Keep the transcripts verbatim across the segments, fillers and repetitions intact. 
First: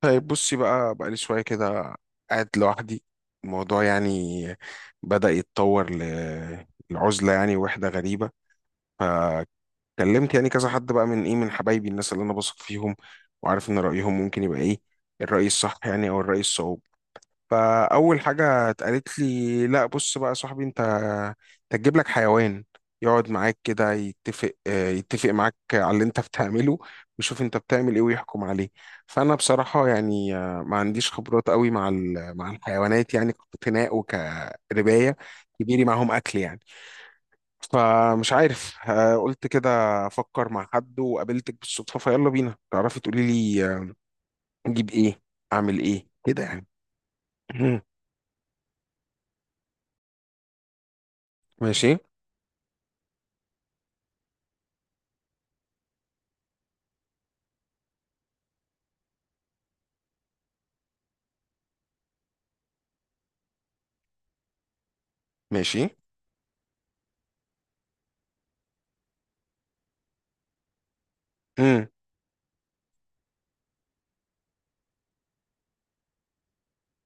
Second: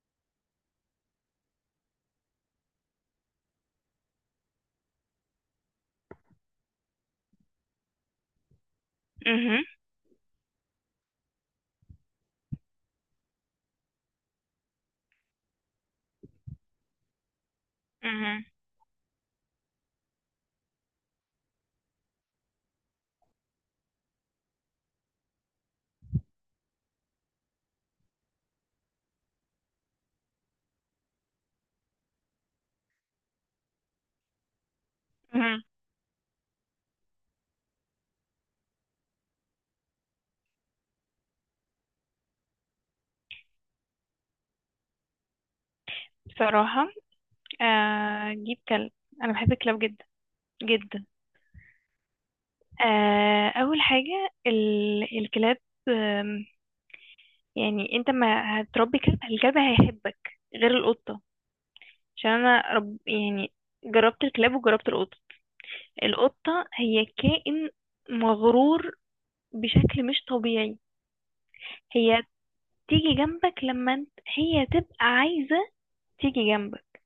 طيب، بصي بقى، بقالي شوية كده قاعد لوحدي. الموضوع يعني بدأ يتطور ل- لعزلة، يعني وحدة غريبة. مهم. فكلمت يعني كذا حد بقى، من إيه، من حبايبي، الناس اللي أنا بثق فيهم وعارف إن رأيهم ممكن يبقى إيه، الرأي الصح يعني، أو الرأي الصواب. فأول مهم. حاجة اتقالت لي، لا بص بقى يا صاحبي، أنت أنت هتجيب لك حيوان يقعد معاك كده، يتفق آه، يتفق معاك على اللي أنت بتعمله، ويشوف أنت بتعمل إيه ويحكم عليه. فأنا بصراحة يعني آه، ما عنديش خبرات قوي مع ال- مع الحيوانات، يعني كاقتناء وكرباية مهم. كبيري معاهم أكل يعني. فمش عارف آه، قلت كده أفكر مع حد، وقابلتك بالصدفة فيلا بينا تعرفي تقولي لي آه، أجيب إيه، أعمل إيه كده يعني. بصراحة، آه، أجيب كلب. أنا بحب الكلاب جدا جدا. ماشي، آه، أول حاجة ال- الكلاب. آم، يعني أنت ما هتربي كلب، الكلب هيحبك، غير القطة. عشان أنا رب يعني. جربت الكلاب وجربت القطة. ماشي. القطة هي كائن مغرور بشكل مش طبيعي. امم. هي تيجي جنبك لما انت هي تبقى عايزة تيجي جنبك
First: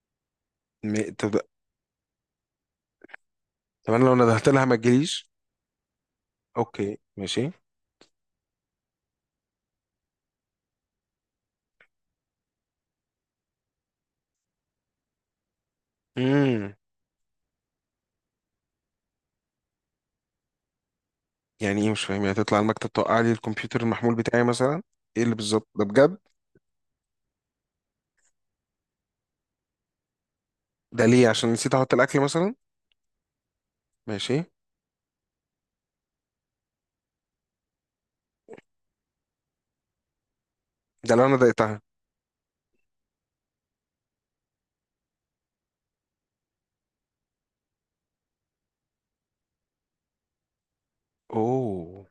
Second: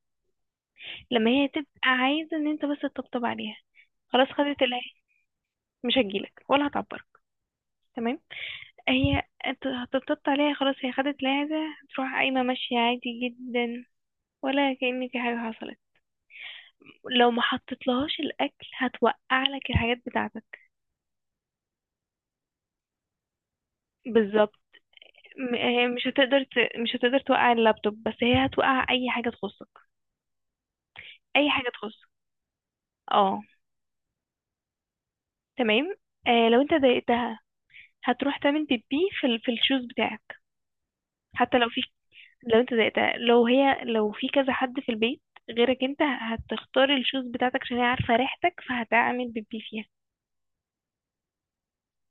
م- لما طب، هي تبقى عايزة ان انت بس تطبطب عليها. طب انا لو خلاص، ندهت خدت لها اللي ما هي... تجيليش؟ مش هتجيلك ولا اوكي، هتعبرك. ماشي. تمام. هي انت هتطبطب عليها، خلاص، هي خدت اللي هي عايزاه، هتروح قايمة ماشية عادي جدا، ولا كأن في حاجة حصلت. امم، لو ما حطيتلهاش الأكل هتوقع لك الحاجات بتاعتك. يعني ايه؟ مش فاهم. يعني تطلع على المكتب توقع لي الكمبيوتر المحمول بتاعي بالظبط. مثلا؟ ايه اللي م- بالظبط ده هي مش بجد؟ هتقدر ت... مش هتقدر توقع اللابتوب، بس هي هتوقع أي حاجة تخصك. ده ليه؟ أي عشان حاجة نسيت احط تخصك. الاكل مثلا؟ اه. ماشي. تمام. آه لو انت ضايقتها هتروح تعمل بيبي في ال... في الشوز بتاعك. ده لو انا حتى لو ضايقتها؟ في، لو انت زهقت، لو هي، لو في كذا حد في البيت غيرك، انت هتختار الشوز بتاعتك عشان هي عارفة ريحتك فهتعمل بيبي فيها. اوه.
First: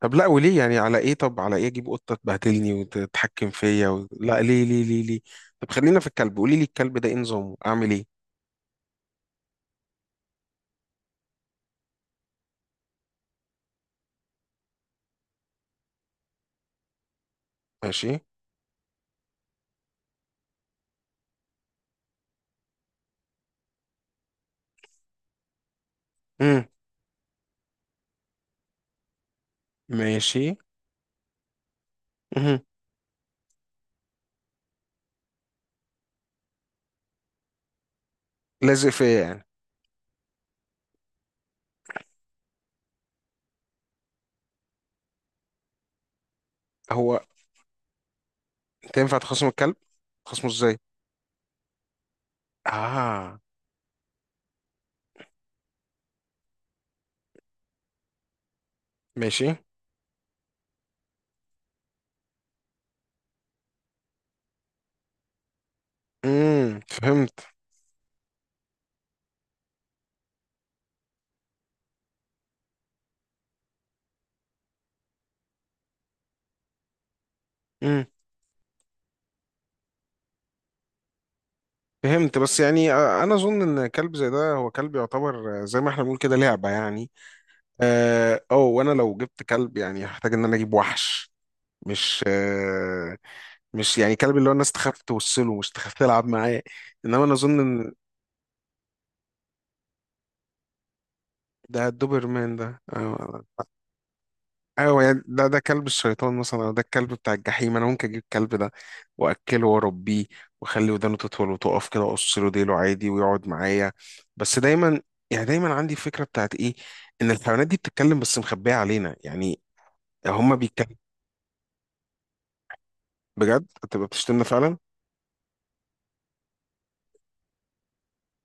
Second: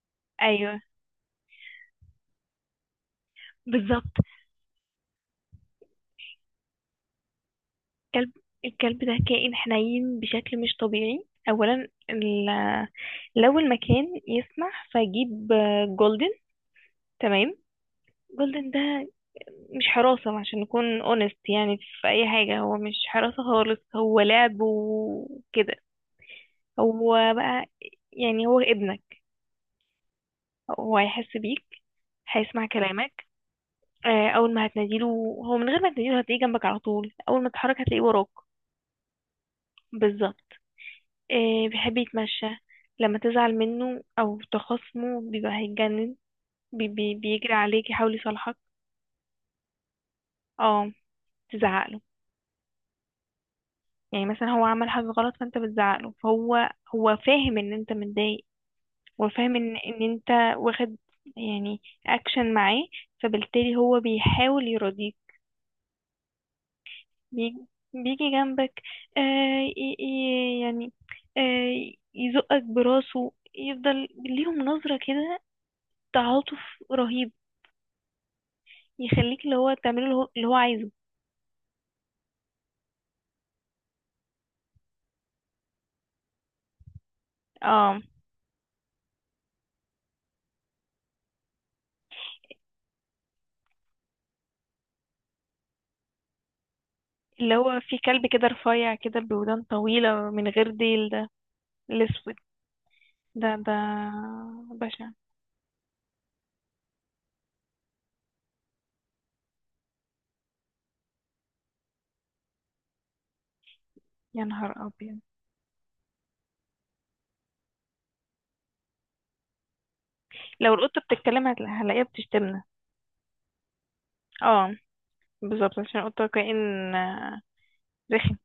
طب لا، وليه يعني؟ ايوه، على ايه؟ طب على ايه اجيب قطه تبهدلني وتتحكم فيا و... بالظبط. لا، ليه ليه ليه ليه؟ طب خلينا في الكلب، قولي لي الكلب ده ايه نظامه، اعمل ايه؟ الكلب الكلب ده كائن حنين بشكل مش طبيعي. اولا ال... لو المكان يسمح فجيب جولدن. تمام. ماشي. جولدن ده مش حراسة عشان نكون اونست يعني في اي حاجة. هو مش حراسة خالص، هو لعب وكده. امم. هو بقى يعني هو ابنك. ماشي. وهيحس بيك، امم. هيسمع كلامك. آه، اول ما هتناديله، هو من غير ما تناديله هتلاقيه جنبك على طول، اول ما تتحرك هتلاقيه وراك. لازق فيا يعني. بالظبط. آه، بيحب يتمشى. لما تزعل منه او تخاصمه بيبقى هيتجنن، بي بي هو بيجري عليك يحاول يصالحك. انت ينفع تخصم الكلب؟ تخصمه ازاي؟ اه، تزعقله. اه. يعني مثلا هو عمل حاجة غلط فانت بتزعقله، فهو... هو فاهم ان انت متضايق، ماشي. وفاهم ان ان انت واخد يعني اكشن معاه، فبالتالي هو بيحاول يرضيك. امم، فهمت. بيجي, بيجي جنبك. آه ي- ي- يعني، آه يزقك براسه، يفضل ليهم نظرة كده، تعاطف رهيب. امم، يخليك اللي هو تعمله اللي هو اللي هو عايزه. فهمت. بس يعني آه، انا اظن ان كلب زي ده هو كلب يعتبر آه، زي ما احنا بنقول كده، لعبه يعني. اه، اه أو، وانا لو جبت كلب يعني هحتاج ان انا اجيب وحش. مش آه مش يعني كلب اللي هو الناس تخاف توصله، مش تخاف تلعب معاه. انما انا اللي اظن هو ان في كلب كده رفيع كده بودان طويلة من غير ديل ده. ده الأسود الدوبرمان ده، آه. ده ده. ايوه بشع. يعني، ده ده كلب الشيطان مثلا، او ده الكلب بتاع الجحيم. انا ممكن اجيب الكلب ده واكله واربيه، واخلي ودانه تطول وتقف كده، واقص له ديله عادي ويقعد معايا. يا بس نهار دايما، أبيض. يعني دايما عندي فكره بتاعت ايه، ان الحيوانات دي بتتكلم بس مخبيه علينا يعني. هما لو بيتكلموا. القطة بتتكلم هتلا- هلاقيها بتشتمنا. بجد، انت بتشتمنا اه، فعلا؟ بالظبط، عشان القطة كائن آه، رخم.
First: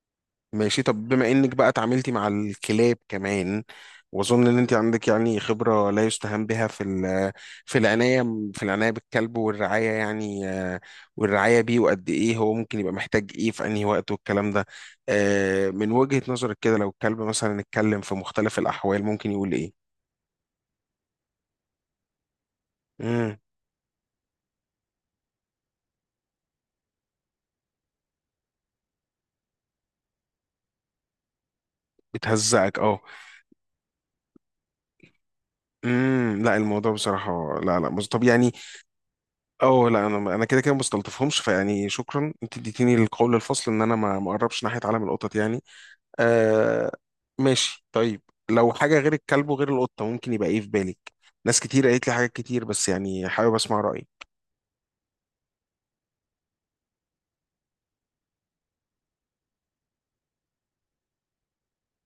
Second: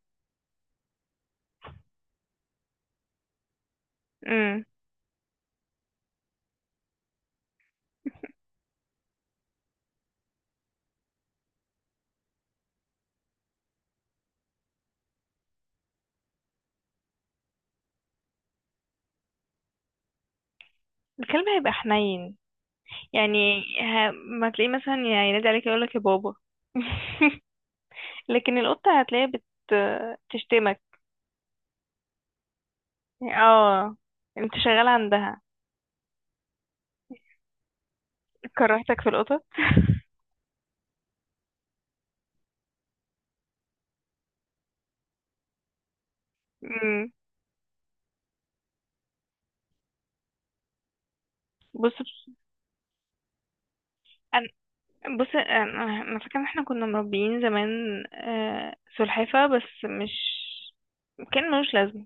ماشي. طب بما انك بقى اتعاملتي مع الكلاب كمان، واظن ان امم. انت عندك يعني خبره لا يستهان بها في ال- في العنايه، في العنايه بالكلب والرعايه، يعني آه، والرعايه بيه، وقد ايه هو ممكن يبقى محتاج ايه في انهي وقت والكلام ده. آه، من وجهه نظرك كده، لو الكلب مثلا اتكلم في مختلف الاحوال ممكن يقول ايه؟ الكلب هيبقى حنين. امم. يعني ه... ما تلاقيه مثلا يعني ينادي عليك يقولك يا بابا. لكن القطة هتلاقيها بت... تشتمك. بتهزقك، اه. اه. انت شغال عندها. امم. لا، الموضوع بصراحه لا، لا، مز- طب يعني. كرهتك في القطط. اه لا، انا انا كده كده ما بستلطفهمش، فيعني شكرا، انت اديتيني القول الفصل ان انا ما ما اقربش ناحيه عالم القطط يعني. آه. مم. ماشي، طيب. لو حاجه غير الكلب وغير القطه ممكن يبقى ايه في بالك؟ ناس كتير بص قالت لي حاجات كتير، بس يعني حابب اسمع رايك. انا بص انا أنا فاكره ان احنا كنا مربيين زمان آه، سلحفاه. بس مش كان ملوش لازمه.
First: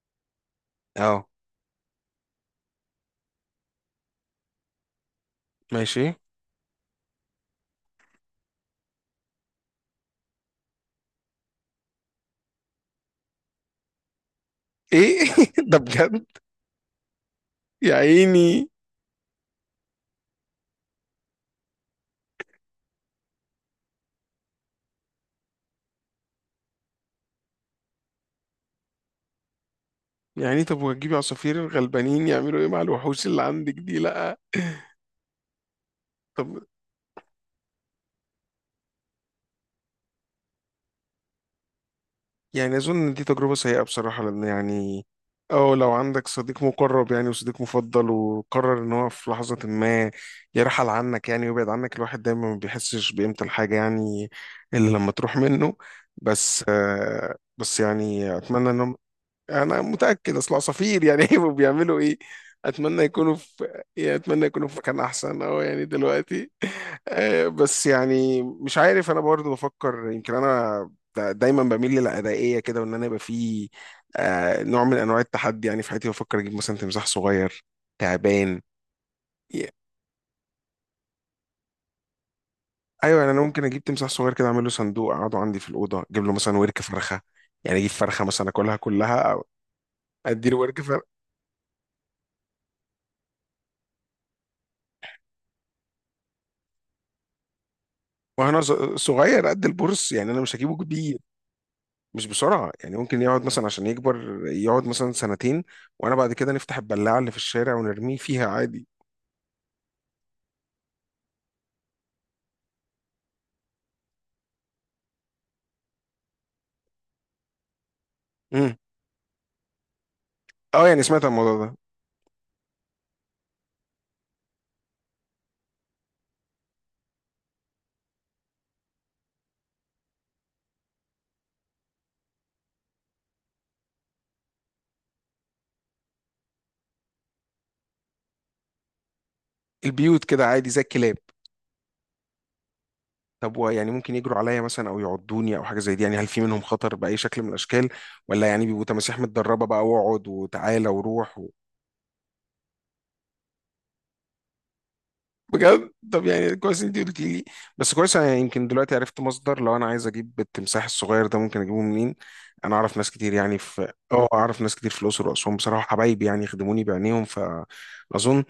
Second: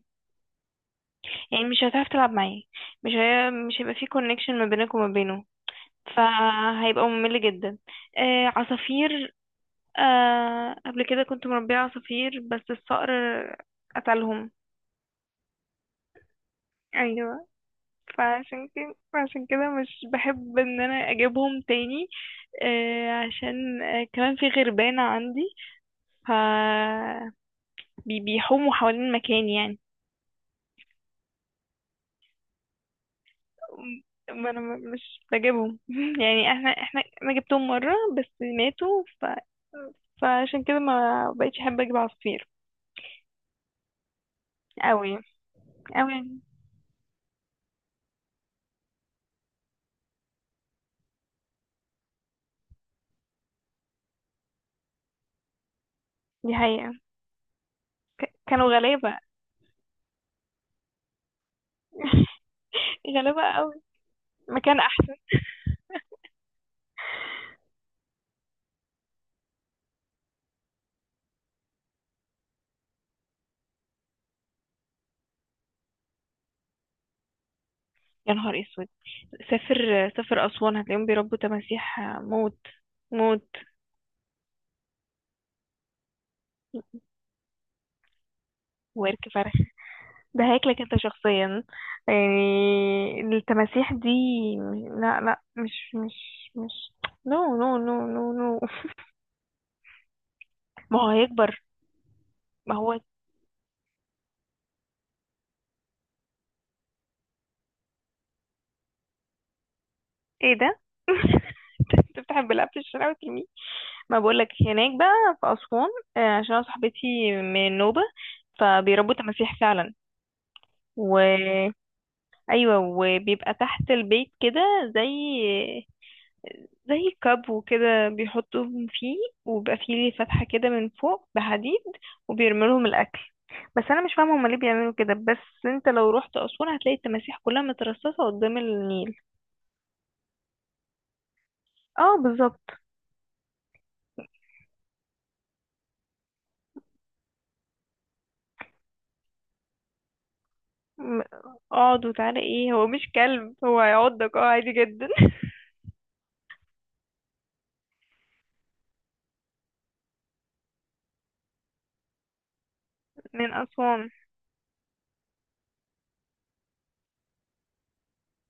اه، يعني مش هتعرف تلعب معاه، مش هي... مش هيبقى فيه كونكشن ما بينك وما بينه، ماشي. ايه؟ فهيبقى ممل جدا. آه، عصافير. آه قبل كده كنت مربية عصافير، بس الصقر قتلهم. ده بجد؟ ايوه. يا عيني. فعشان كده عشان كده مش بحب ان انا اجيبهم تاني. آه عشان آه كمان في غربانة عندي، ف... بي- بيحوموا حوالين مكاني يعني. يعني طب، وهتجيبي عصافير الغلبانين يعملوا ايه مع الوحوش اللي عندك دي؟ لا. ما انا م- مش بجيبهم. طب يعني احنا احنا انا جبتهم مرة بس ماتوا، ف... فعشان كده ما بقتش احب اجيب عصافير. يعني أظن إن دي تجربة سيئة بصراحة، لأن يعني، قوي أو لو قوي. عندك صديق مقرب يعني، وصديق مفضل، وقرر إن هو في لحظة ما يرحل عنك يعني، ويبعد عنك، الواحد دايما ما بيحسش بقيمة الحاجة يعني، إلا لما تروح منه. دي بس حقيقة. آه، بس ك- يعني كانوا أتمنى إن هم، غلابة. انا متاكد اصل عصافير يعني هيبقوا بيعملوا ايه. اتمنى يكونوا غلابة. في، يعني اتمنى يكونوا في مكان مكان احسن. احسن، اه يعني دلوقتي. آه، بس يعني مش عارف، انا برضو بفكر يمكن انا دا- دايما بميل للأدائية كده، وان انا يبقى في آه، نوع من انواع التحدي يعني في حياتي. بفكر اجيب مثلا تمساح صغير، يا نهار تعبان. اسود. ي- سافر سافر اسوان هتلاقيهم بيربوا تماسيح موت. ايوه، يعني انا موت. ممكن اجيب تمساح صغير كده، اعمل له صندوق اقعده عندي في الاوضه، اجيب له مثلا ورك فرخه. يعني اجيب فرخه مثلا اكلها وارك كلها، او فرخ؟ ده ادي له ورك. هياكلك انت شخصيا يعني، التماسيح دي. لا لا، مش مش مش، نو نو نو نو نو. وانا ص- صغير قد البورس يعني، انا مش هجيبه ما هو كبير، هيكبر. مش بسرعه ما يعني. هو ممكن يقعد مثلا عشان يكبر يقعد مثلا سنتين، وانا بعد كده نفتح البلاعه اللي في الشارع ونرميه فيها عادي. ايه ده؟ تفتح البلاعه في الشارع وترميه؟ ما بقولك، هناك بقى في أسوان، آه، عشان أنا صاحبتي من نوبة، امم. فبيربوا تماسيح. اه يعني سمعت عن الموضوع فعلا. ده. ايوه، وبيبقى تحت البيت كده زي زي كاب وكده بيحطوهم فيه، وبيبقى فيه ليه فتحة كده من فوق بحديد، وبيرموا لهم الاكل. بس انا مش فاهمه هما ليه بيعملوا كده، بس انت لو رحت اسوان هتلاقي التماسيح كلها مترصصه قدام النيل. البيوت كده عادي زي الكلاب. اه، بالظبط. طب و- يعني ممكن يجروا عليا مثلا او يعضوني او حاجه زي دي يعني، هل في منهم خطر باي شكل من الاشكال؟ ولا يعني بيبقوا تماسيح متدربه بقى، واقعد وتعالى م- وروح؟ اقعد وتعالى ايه؟ هو مش كلب، هو هيعضك اه عادي جدا. بجد؟ طب يعني كويس انت قلت لي، بس كويس انا يمكن دلوقتي عرفت مصدر، لو انا عايز اجيب التمساح الصغير ده ممكن اجيبه منين. انا اعرف ناس كتير من يعني في اسوان. اه، اعرف ناس كتير في الاقصر واسوان بصراحه، حبايبي يعني يخدموني بعينيهم، فاظن.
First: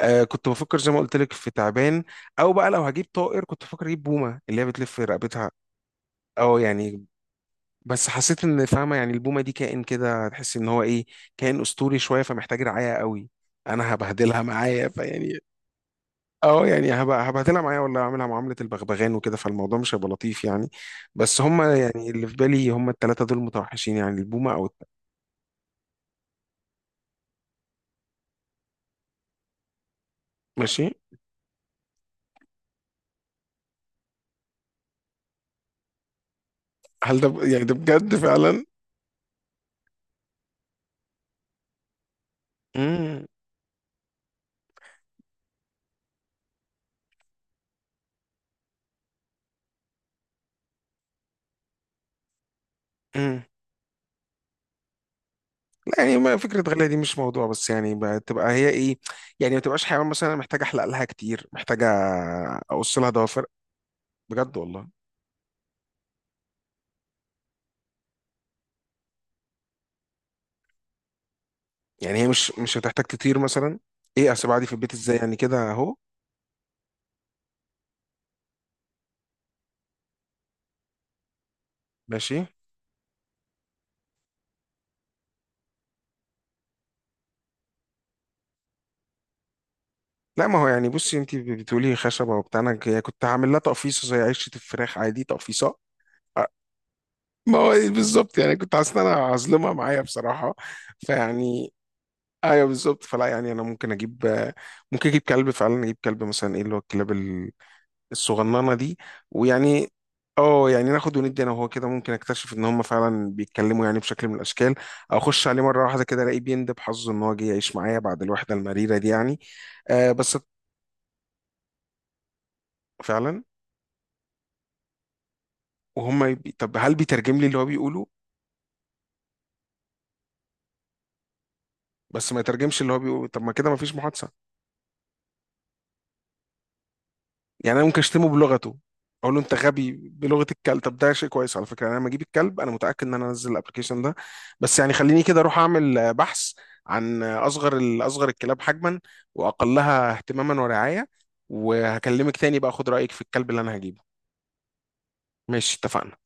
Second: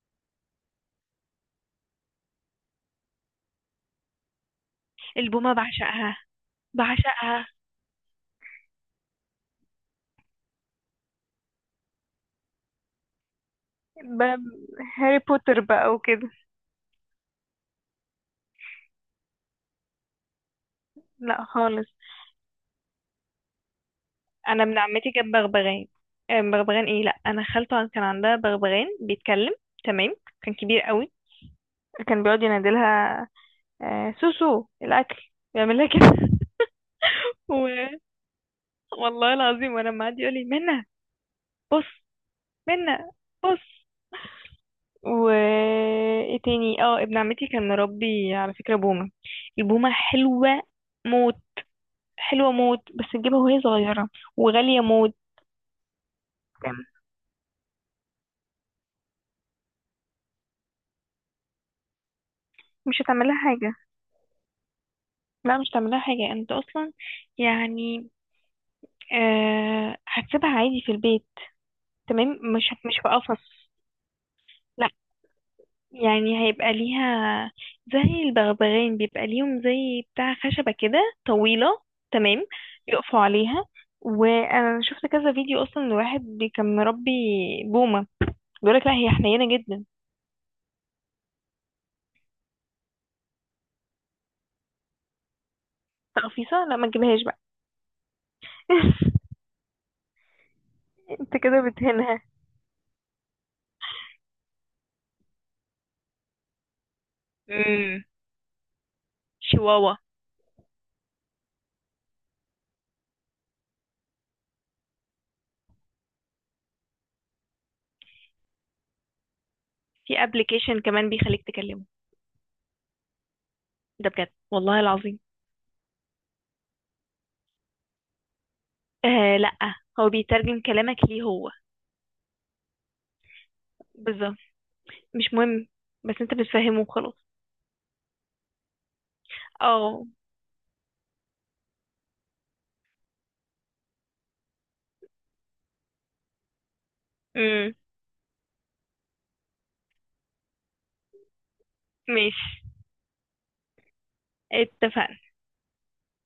آه، كنت بفكر زي ما قلت لك في تعبان، او بقى لو هجيب طائر كنت بفكر اجيب بومه، اللي هي بتلف رقبتها. البومه بعشقها. اه يعني، بعشقها. بس حسيت ان فاهمه يعني البومه دي كائن كده، تحس ان هو ايه، كائن اسطوري شويه، فمحتاج رعايه قوي، انا ب... هبهدلها معايا هاري فيعني. بوتر بقى وكده. اه يعني، هبقى هبهدلها معايا ولا اعملها معاملة البغبغان وكده، فالموضوع مش هيبقى لطيف يعني. بس لا هما خالص. يعني اللي في بالي هما التلاتة دول متوحشين يعني، البومة انا او ابن الت- عمتي جاب بغبغان. آه، بغبغان ايه لا انا، خالته كان عندها بغبغان بيتكلم. تمام. كان كبير ماشي. قوي. كان بيقعد ينادلها آه، سوسو، الاكل. بيعمل لها كده. هل ده ب... يعني و... ده بجد فعلا؟ والله العظيم وانا معدي يقول لي منى. بص، منى، امم. بص و ايه تاني؟ اه، ابن عمتي كان مربي على فكره بومه. البومه حلوه موت. حلوه موت، بس تجيبها امم. وهي صغيره، وغاليه موت. لا يعني، ما فكرة غالية دي مش موضوع، بس يعني بتبقى هي ايه، يعني ما تبقاش حيوان مثلا محتاجة احلق لها كتير، محتاجة اقص مش لها هتعمل لها ضوافر. حاجه. بجد والله. لا مش هتعمل لها حاجه انت اصلا، يعني، أه هتسيبها عادي في البيت. يعني تمام. هي مش، مش مش هت- مش هتحتاج في تطير قفص. مثلا؟ ايه، اسيب عادي في لا، البيت ازاي، يعني كده اهو؟ يعني هيبقى ليها زي البغبغان، بيبقى ليهم زي بتاع خشبة كده طويلة. ماشي. تمام. يقفوا عليها. وانا شفت كذا فيديو اصلا لواحد بي- كان مربي بومة، بيقولك لا هي حنينة جدا. لا، ما هو يعني بصي، انت بتقولي خشبه وبتاع، انا ك- كنت هعمل لها تقفيصه زي عشه الفراخ عادي، تقفيصه. أه، تقفيصة؟ لا، ما تجيبهاش بقى. ما هو إيه بالظبط يعني، كنت حاسس ان انا هظلمها معايا بصراحه، انت كده فيعني. بتهنها. ايوه، بالظبط. فلا يعني انا ممكن اجيب، ممكن اجيب كلب فعلا. اجيب كلب مثلا ايه اللي هو الكلاب ال- امم. الصغننه دي، ويعني شواوا. اه يعني ناخد وندي انا وهو كده، ممكن اكتشف ان هم فعلا بيتكلموا يعني بشكل من الاشكال، او اخش عليه مره واحده كده الاقيه بيندب حظه ان هو جه يعيش معايا بعد الوحده المريره دي يعني. آه في بس. ابلكيشن كمان بيخليك تكلمه. فعلا. ده بجد والله العظيم. وهم يبي... طب هل بيترجم لي اللي هو بيقوله؟ آه لا، هو بيترجم كلامك ليه هو. بس ما يترجمش اللي هو بيقوله؟ طب ما كده ما فيش محادثه. بالظبط. مش مهم، بس انت بتفهمه وخلاص. يعني انا ممكن اشتمه بلغته، اقول له انت غبي اه. بلغه الكلب؟ طب ده شيء كويس على فكره، يعني انا لما اجيب الكلب انا متاكد ان انا انزل الابلكيشن ده. بس يعني خليني كده اروح اعمل آه، بحث عن آه، امم. اصغر ال- اصغر الكلاب حجما، واقلها اهتماما ورعايه، وهكلمك تاني ماشي، بقى اخد رايك في الكلب اللي انا هجيبه. اتفقنا. ماشي، اتفقنا.